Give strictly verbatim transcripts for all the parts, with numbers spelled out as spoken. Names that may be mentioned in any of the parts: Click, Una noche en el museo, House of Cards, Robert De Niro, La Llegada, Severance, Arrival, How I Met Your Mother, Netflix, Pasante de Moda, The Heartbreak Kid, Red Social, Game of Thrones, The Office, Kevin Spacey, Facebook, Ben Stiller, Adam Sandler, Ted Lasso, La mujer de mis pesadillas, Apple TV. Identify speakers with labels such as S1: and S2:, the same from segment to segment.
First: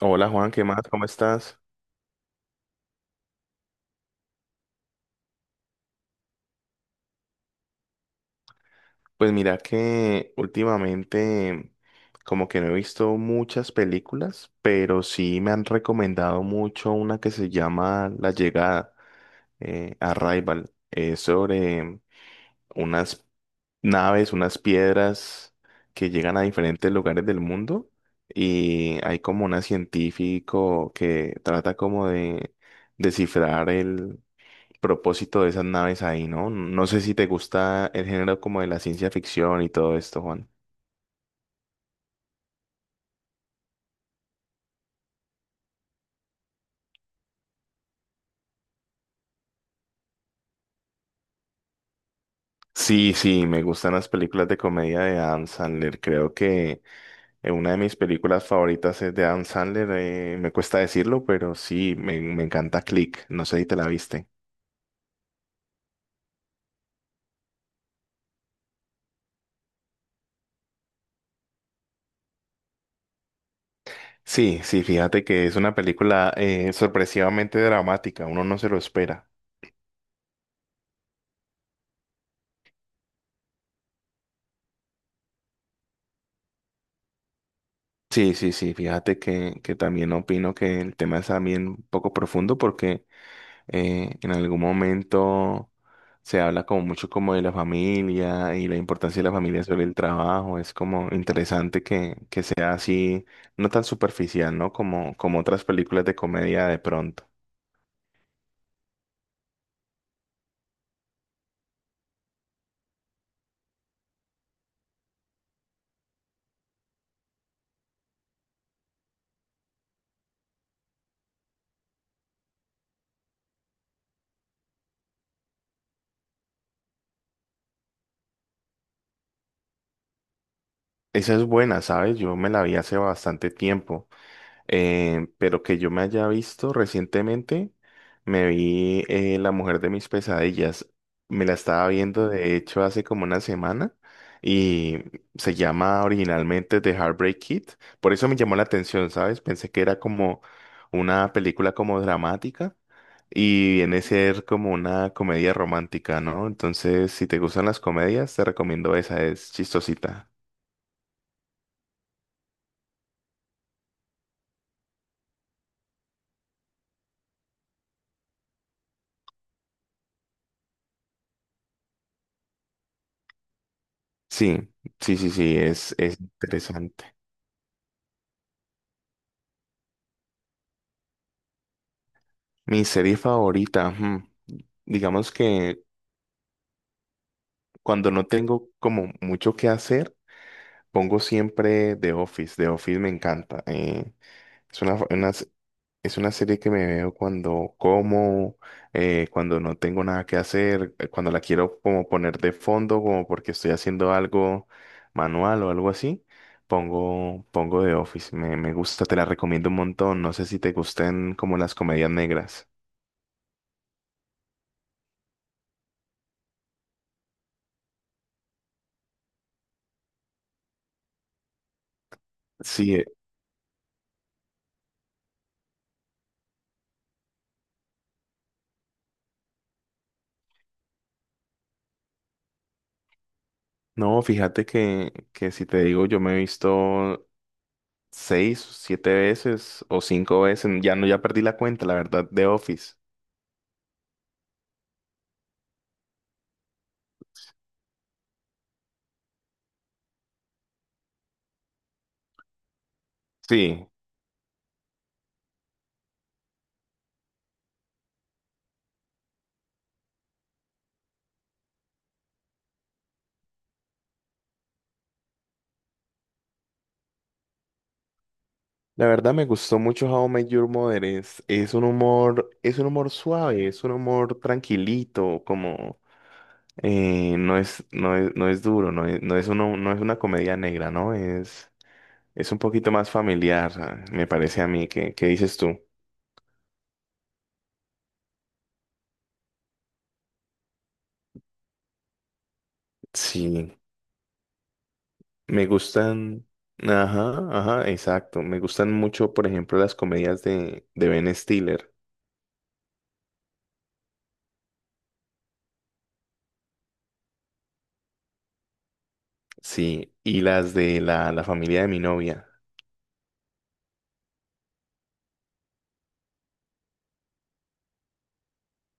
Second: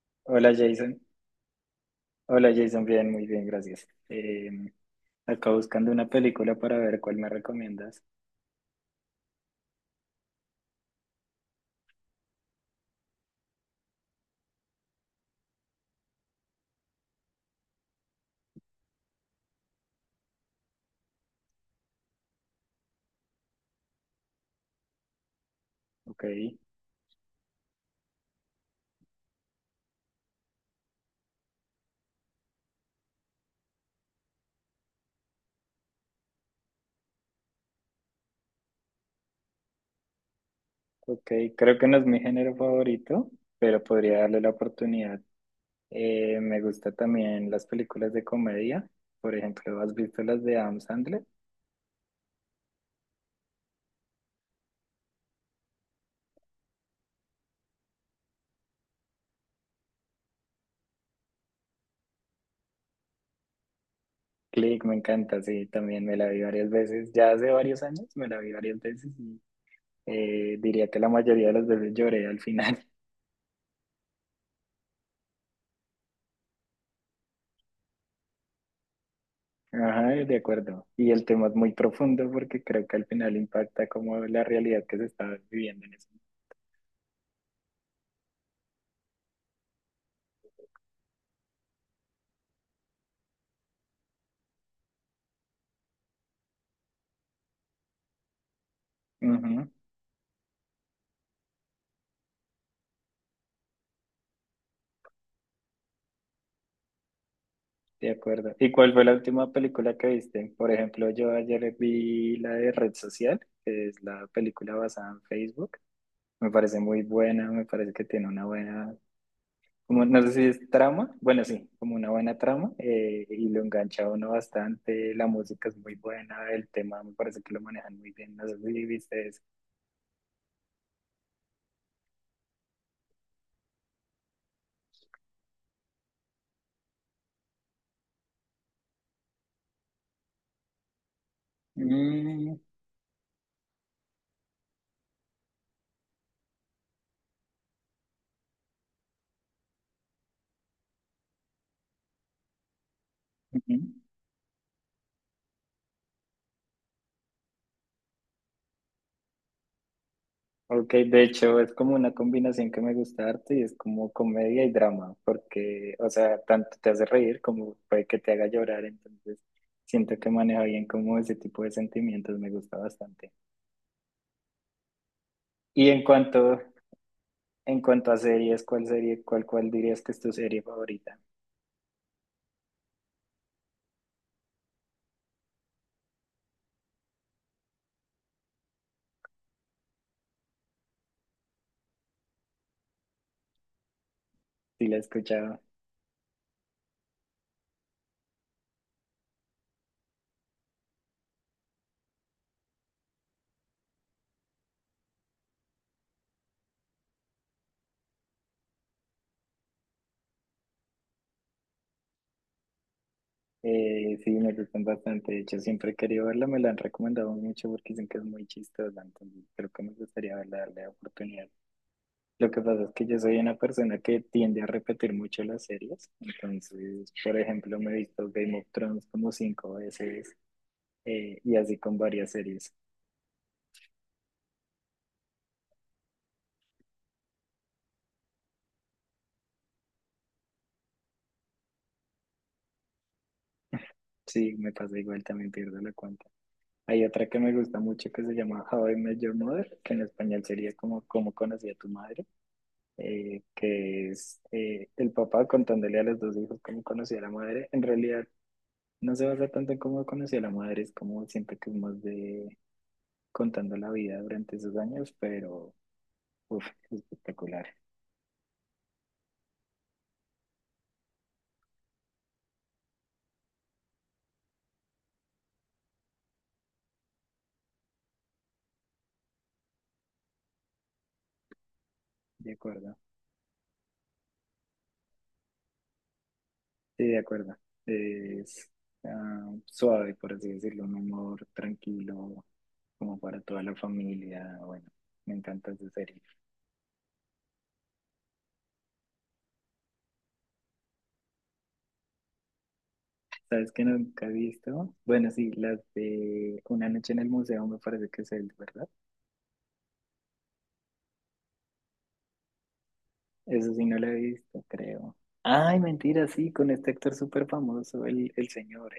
S1: Hola Juan,
S2: Hola
S1: ¿qué más?
S2: Jason,
S1: ¿Cómo estás?
S2: hola Jason, bien, muy bien, gracias. Eh, acá buscando una película para ver cuál me recomiendas.
S1: Pues mira que últimamente como que no he visto muchas películas, pero sí me han recomendado mucho una que se llama La Llegada, eh, Arrival. Es sobre unas naves, unas piedras que
S2: Ok,
S1: llegan a diferentes lugares del mundo y hay como un científico que trata como de descifrar propósito de esas naves ahí, ¿no? No sé si te gusta el género como de la ciencia ficción y todo esto, Juan.
S2: ok, creo que no es mi género favorito, pero podría darle la oportunidad. Eh, me gusta también las películas de comedia, por ejemplo, ¿has visto las de Adam Sandler?
S1: Sí, sí, me gustan las películas de comedia de Adam Sandler. Creo que eh, una de mis películas favoritas es de Adam Sandler. eh, me cuesta decirlo, pero sí, me, me encanta Click. No sé si te la viste.
S2: Click, me encanta, sí, también me la vi varias veces, ya hace varios años me la vi varias veces y eh, diría que la mayoría de las veces lloré al final.
S1: Sí, sí, fíjate que es una película eh, sorpresivamente dramática. Uno no se lo espera.
S2: Ajá, de acuerdo. ¿Y el tema es muy profundo porque creo que al final impacta como la realidad que se está viviendo en eso?
S1: Sí, sí, sí, fíjate que, que también opino que el tema es también un poco profundo porque eh, en algún momento se habla como mucho como de la familia y la importancia de la familia
S2: Ujú,
S1: sobre el trabajo. Es como interesante que, que sea así, no tan superficial, ¿no? Como, como otras películas de comedia de pronto.
S2: de acuerdo. ¿Y cuál fue la última película que viste? Por ejemplo, yo ayer vi la de Red Social, que es la película basada en Facebook. Me parece muy buena, me parece que tiene una buena, como, no sé si es trama, bueno, sí, como una buena trama, eh, y lo engancha a uno bastante, la música es muy buena, el tema me parece que lo manejan muy bien, no sé si viste eso.
S1: Esa es buena, ¿sabes? Yo me la vi hace bastante tiempo. Eh, pero que yo me haya visto recientemente, me vi eh, La mujer de mis pesadillas. Me la estaba viendo, de
S2: Mm,
S1: hecho, hace como una semana y se llama originalmente The Heartbreak Kid. Por eso me llamó la atención, ¿sabes? Pensé que era como una película como dramática y
S2: ujú.
S1: viene a ser como una comedia romántica, ¿no? Entonces, si te gustan las comedias, te recomiendo esa, es chistosita.
S2: Ok, de hecho es como una combinación que me gusta harto y es como comedia y drama, porque, o sea, tanto te hace reír como puede que te haga llorar, entonces siento que maneja bien como ese tipo de sentimientos, me gusta bastante.
S1: Sí, sí, sí, sí,
S2: Y
S1: es,
S2: en
S1: es
S2: cuanto,
S1: interesante.
S2: en cuanto a series, ¿cuál serie, cuál, cuál dirías que es tu serie favorita?
S1: Mi serie favorita, hmm, digamos que cuando no tengo como mucho que hacer, pongo siempre The Office. The Office me encanta. Eh, es
S2: Si la
S1: una,
S2: he
S1: fa- una s-
S2: escuchado,
S1: es una serie que me veo cuando como, eh, cuando no tengo nada que hacer, eh, cuando la quiero como poner de fondo, como porque estoy haciendo algo manual o algo así. Pongo, pongo The Office. Me, me gusta, te la recomiendo un montón. No sé si te gusten como las comedias negras.
S2: eh, sí, me gustan bastante, de hecho siempre he querido verla, me la han recomendado mucho porque dicen que es muy chistosa, entonces creo que me gustaría verla, darle oportunidad. Lo que pasa es
S1: Sí,
S2: que yo soy una persona que tiende a repetir mucho las series. Entonces, por ejemplo, me he visto Game of Thrones como cinco veces eh, y así con varias series.
S1: no, fíjate que, que si te digo, yo me he visto seis, siete veces o cinco veces, ya no, ya perdí la cuenta, la verdad, de Office.
S2: Sí, me pasa igual, también pierdo la cuenta. Hay otra que me gusta mucho que se llama How I Met Your Mother, que en español sería como Cómo conocí a tu madre, eh,
S1: Sí,
S2: que es eh, el papá contándole a los dos hijos cómo conocí a la madre. En realidad, no se basa tanto en cómo conocí a la madre, es como siento que es más de contando la vida durante esos años, pero Uf, espectacular.
S1: la verdad me gustó mucho How I Met Your Mother. Es, es un humor, es un humor suave, es un humor tranquilito, como eh, no es, no es, no es duro, no es, no es uno- no es una comedia negra, ¿no? Es, es
S2: De
S1: un poquito
S2: acuerdo.
S1: más familiar, ah, me parece a mí. ¿Qué, qué dices tú?
S2: Sí, de acuerdo. Es ah, suave, por así decirlo, un humor tranquilo, como para toda la
S1: Sí.
S2: familia. Bueno, me
S1: Me
S2: encanta esa serie.
S1: gustan, ajá, ajá, exacto. Me gustan mucho, por ejemplo, las comedias de, de Ben Stiller,
S2: ¿Sabes qué nunca he visto? Bueno, sí, las de Una noche en el museo me parece que es el, ¿verdad?
S1: sí, y las de la, la familia de mi novia,
S2: Eso sí no lo he visto, creo. Ay, mentira, sí, con este actor súper famoso, el, el señor.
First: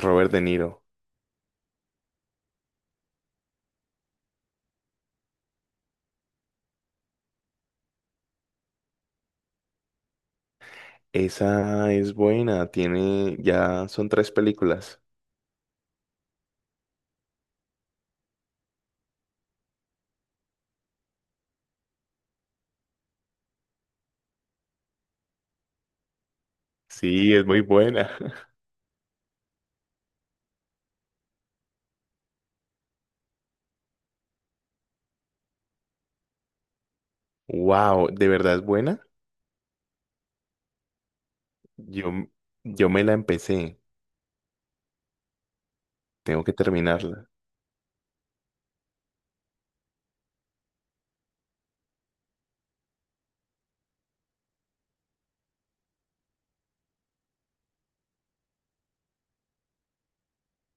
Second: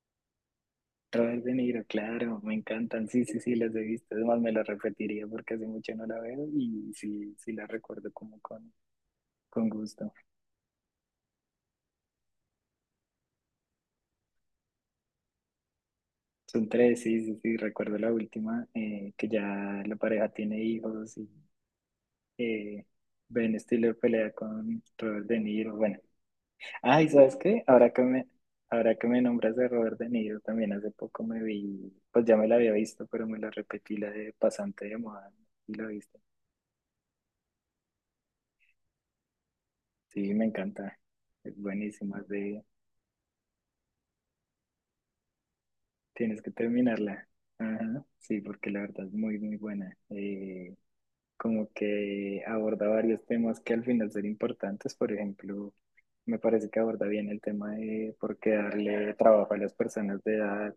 S1: Robert De Niro.
S2: Robert De Niro, claro, me encantan, sí, sí, sí, las he visto, además me las repetiría porque hace mucho no la veo y sí, sí la recuerdo como con, con gusto.
S1: Esa es buena, tiene, ya son tres películas.
S2: Son tres, sí, sí, sí, recuerdo la última, eh, que ya la pareja tiene hijos y eh, Ben Stiller pelea con Robert De Niro, bueno. Ay,
S1: Sí,
S2: ¿sabes
S1: es muy
S2: qué? Ahora que
S1: buena.
S2: me, ahora que me nombras de Robert De Niro, también hace poco me vi, pues ya me la había visto, pero me la repetí, la de Pasante de Moda, y la viste.
S1: Wow, ¿de verdad es buena?
S2: Sí, me encanta. Es
S1: Yo,
S2: buenísima.
S1: m- yo me la empecé,
S2: Tienes
S1: tengo
S2: que
S1: que terminarla.
S2: terminarla. Ajá, sí, porque la verdad es muy, muy buena. Eh, como que aborda varios temas que al final son importantes. Por ejemplo, me parece que aborda bien el tema de por qué darle trabajo a las personas de edad,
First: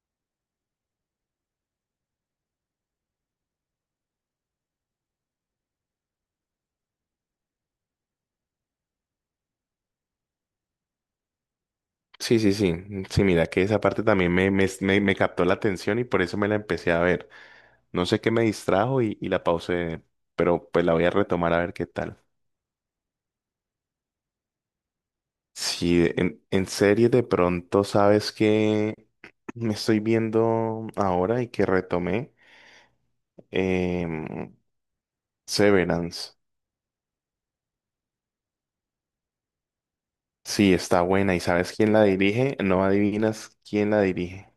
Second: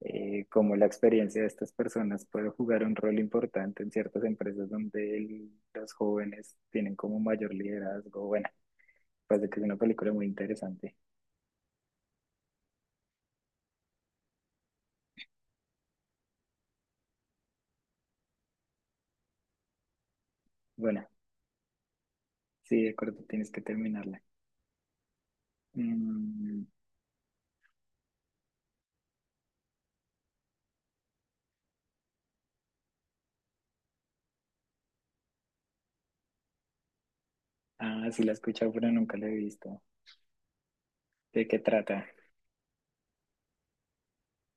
S2: eh, cómo la experiencia de estas personas puede jugar un rol importante en ciertas empresas donde el- los jóvenes tienen como mayor liderazgo. Bueno, parece que es una película muy interesante.
S1: Sí, sí, sí, sí, mira que esa parte también me, me, me me captó la atención y por eso me la empecé a ver. No sé qué me distrajo y, y la pausé, pero pues la voy
S2: Bueno,
S1: a retomar a ver qué tal.
S2: sí, de acuerdo, tienes que terminarla.
S1: Sí, de- en,
S2: Mm.
S1: en serie de pronto, ¿sabes? Que Me estoy viendo ahora y que retomé, Em, Severance.
S2: Ah, sí la he escuchado, pero nunca la he visto.
S1: Sí, está buena. ¿Y
S2: ¿De qué
S1: sabes quién la
S2: trata?
S1: dirige? No adivinas quién la dirige.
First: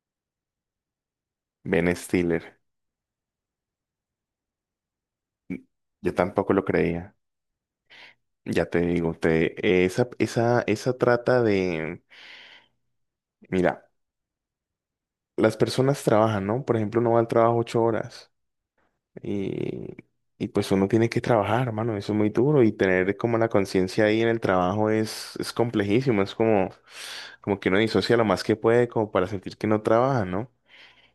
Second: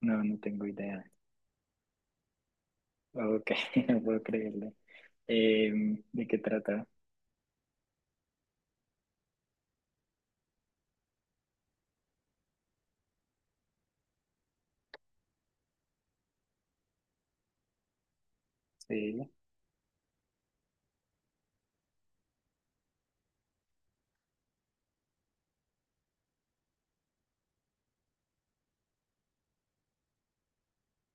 S2: No, no tengo idea.
S1: Ben Stiller.
S2: Ok, no puedo creerle. Em,
S1: Yo
S2: ¿de qué
S1: tampoco lo
S2: trata?
S1: creía. Ya te digo, te, esa, esa, esa trata de, mira, las personas trabajan, ¿no? Por ejemplo, no va al trabajo ocho horas.
S2: Sí,
S1: Y, y pues uno tiene que trabajar, hermano, eso es muy duro y tener como la conciencia ahí en el trabajo es, es complejísimo, es como, como que uno disocia lo más que puede como para sentir que no trabaja, ¿no?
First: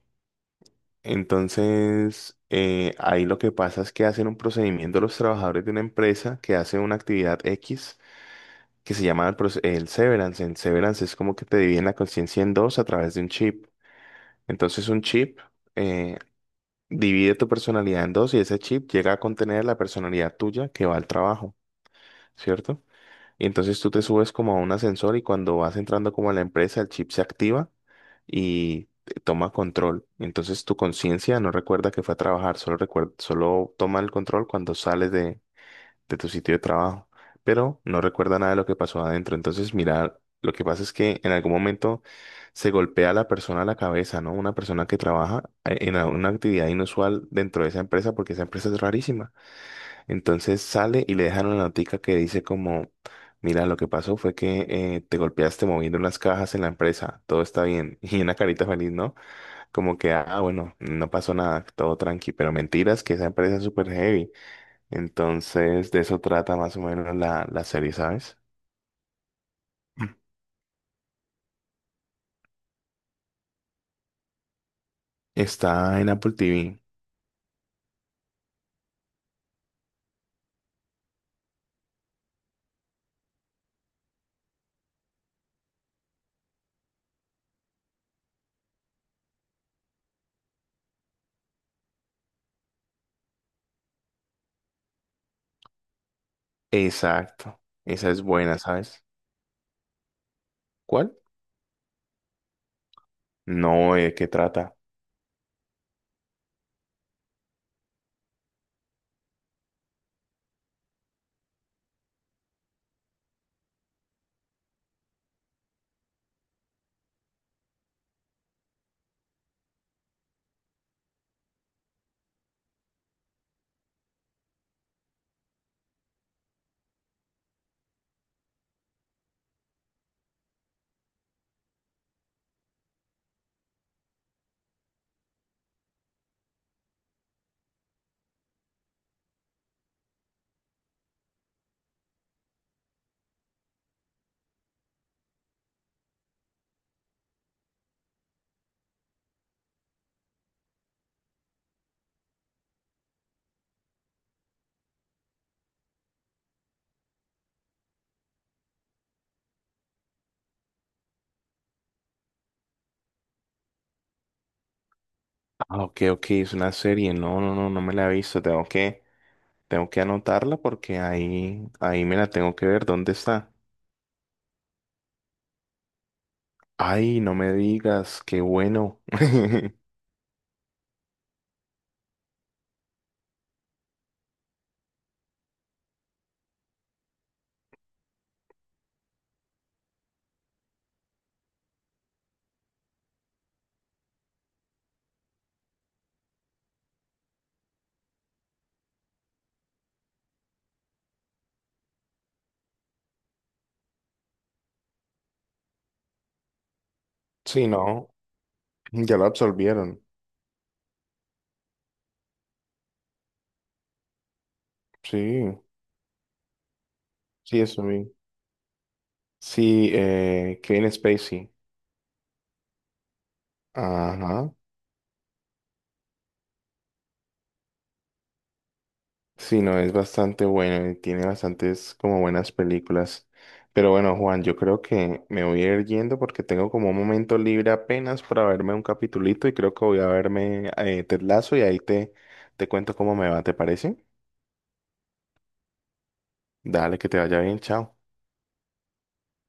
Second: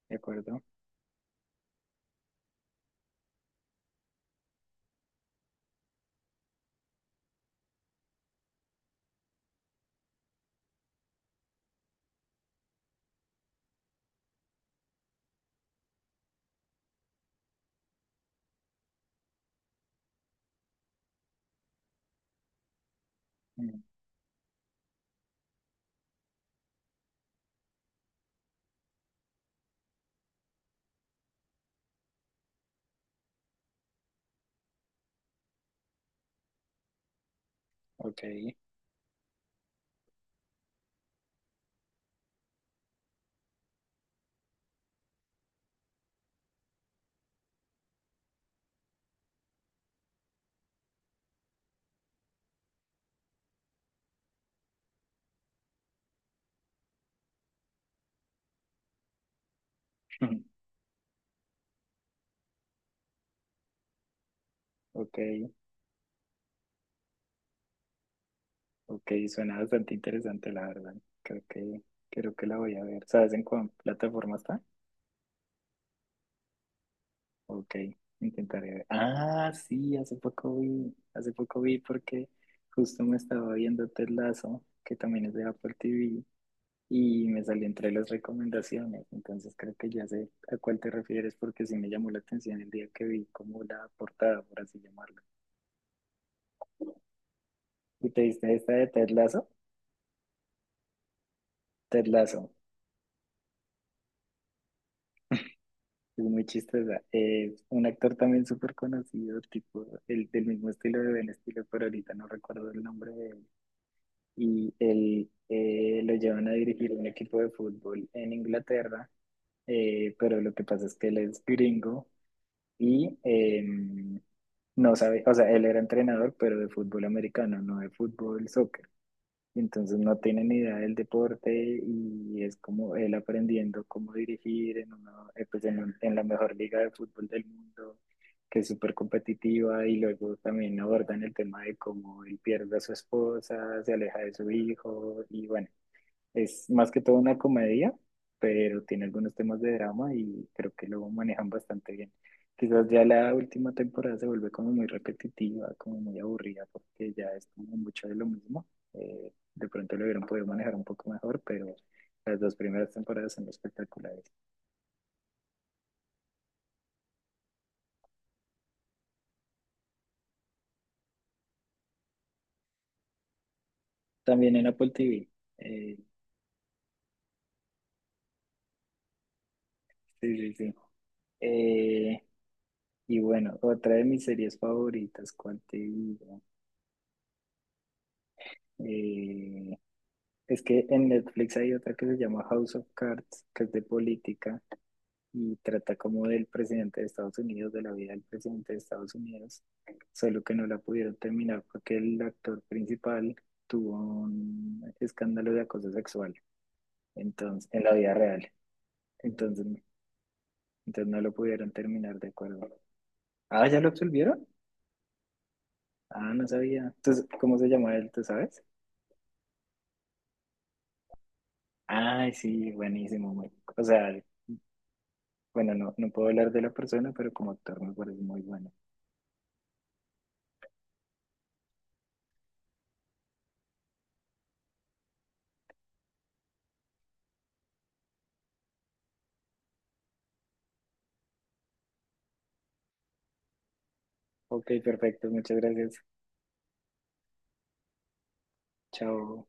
S2: de acuerdo.
S1: Entonces, eh, ahí lo que pasa es que hacen un procedimiento los trabajadores de una empresa que hace una actividad X que se llama el, proce- el severance. El severance es como que te dividen la conciencia en dos a través de un chip. Entonces, un chip, eh, divide tu personalidad en dos y ese chip llega a contener la personalidad tuya que va al trabajo, ¿cierto? Y entonces
S2: Mm.
S1: tú te subes como a un ascensor y cuando vas entrando como a la empresa, el chip se activa y te toma control. Entonces tu conciencia no recuerda que fue a trabajar, solo recuerda, solo toma el control cuando sales de, de tu sitio de trabajo, pero no
S2: Ok,
S1: recuerda nada de lo que pasó adentro. Entonces, mira, lo que pasa es que en algún momento se golpea a la persona a la cabeza, ¿no? Una persona que trabaja eh, en una actividad inusual dentro de esa empresa, porque esa empresa es rarísima. Entonces sale y le dejan una notica que dice como, mira, lo que pasó fue que eh, te golpeaste moviendo las cajas en la empresa, todo está bien. Y una carita feliz, ¿no? Como que, ah, bueno, no pasó nada, todo tranqui, pero mentiras que esa empresa es súper heavy.
S2: ok,
S1: Entonces, de eso trata más o menos la, la serie, ¿sabes?
S2: ok, suena bastante interesante, la verdad. Creo que, creo que la voy a ver. ¿Sabes en cuál plataforma está?
S1: Está en Apple T V.
S2: Ok, intentaré ver. Ah, sí, hace poco vi, hace poco vi porque justo me estaba viendo Ted Lasso, que también es de Apple T V, y me salió entre las recomendaciones. Entonces creo que ya sé a cuál te refieres porque sí me llamó la atención el día que vi como la portada, por así llamarlo.
S1: Exacto.
S2: ¿Y
S1: Esa
S2: te
S1: es
S2: diste
S1: buena,
S2: esta de
S1: ¿sabes?
S2: Ted Lasso?
S1: ¿Cuál?
S2: Ted Lasso.
S1: No, ¿de qué trata?
S2: Es muy chistosa. Es un actor también súper conocido, tipo, el del mismo estilo de Ben Stiller, pero ahorita no recuerdo el nombre de él. Y él eh, lo llevan a dirigir un equipo de fútbol en Inglaterra, eh, pero lo que pasa es que él es gringo y eh, no sabe, o sea, él era entrenador, pero de fútbol americano, no de fútbol soccer. Entonces no tiene ni idea del deporte y es como él aprendiendo cómo dirigir en, una, eh, pues en, un- en la mejor liga de fútbol del mundo, que es súper competitiva y luego también abordan el tema de cómo él pierde a su esposa, se aleja de su hijo y bueno, es más que todo una comedia, pero tiene algunos temas de drama y creo que lo manejan bastante bien. Quizás ya la última temporada se vuelve como muy repetitiva, como muy aburrida, porque ya es como mucho de lo mismo. Eh, de pronto lo hubieran podido manejar un poco mejor, pero las dos primeras temporadas son espectaculares.
S1: Ah, ok, ok, es una serie. No, no, no, no me la he visto. Tengo que, tengo que anotarla porque ahí, ahí me la tengo que ver. ¿Dónde está?
S2: También en Apple T V. eh,
S1: Ay, no me digas, qué bueno.
S2: sí, sí, sí. Eh, y bueno, otra de mis series favoritas, ¿cuál te digo? Eh, Es que en Netflix hay otra que se llama House of Cards, que es de política y trata como del presidente de Estados Unidos, de la vida del presidente de Estados Unidos, solo que no la pudieron terminar porque el actor principal tuvo un escándalo de acoso sexual,
S1: Sí,
S2: entonces, en la
S1: no,
S2: vida real.
S1: ya lo
S2: Entonces,
S1: absolvieron.
S2: entonces no lo pudieron terminar de acuerdo. Ah, ¿ya lo absolvieron?
S1: Sí,
S2: Ah, no sabía. Entonces, ¿cómo
S1: sí,
S2: se
S1: eso
S2: llama él?
S1: vi.
S2: ¿Tú sabes?
S1: Sí, eh, Kevin Spacey.
S2: Ay, sí, buenísimo. muy- O sea,
S1: Ajá.
S2: bueno, no, no puedo hablar de la persona, pero como actor me parece muy bueno.
S1: Sí, no, es bastante bueno y tiene bastantes como buenas películas. Pero bueno, Juan, yo creo que me voy a ir yendo porque tengo como un momento libre apenas para verme un capitulito y creo que voy a verme eh, Ted Lasso y ahí te, te cuento cómo me va, ¿te parece?
S2: Ok, perfecto. Muchas gracias.
S1: Dale, que te vaya bien, chao.
S2: Chao.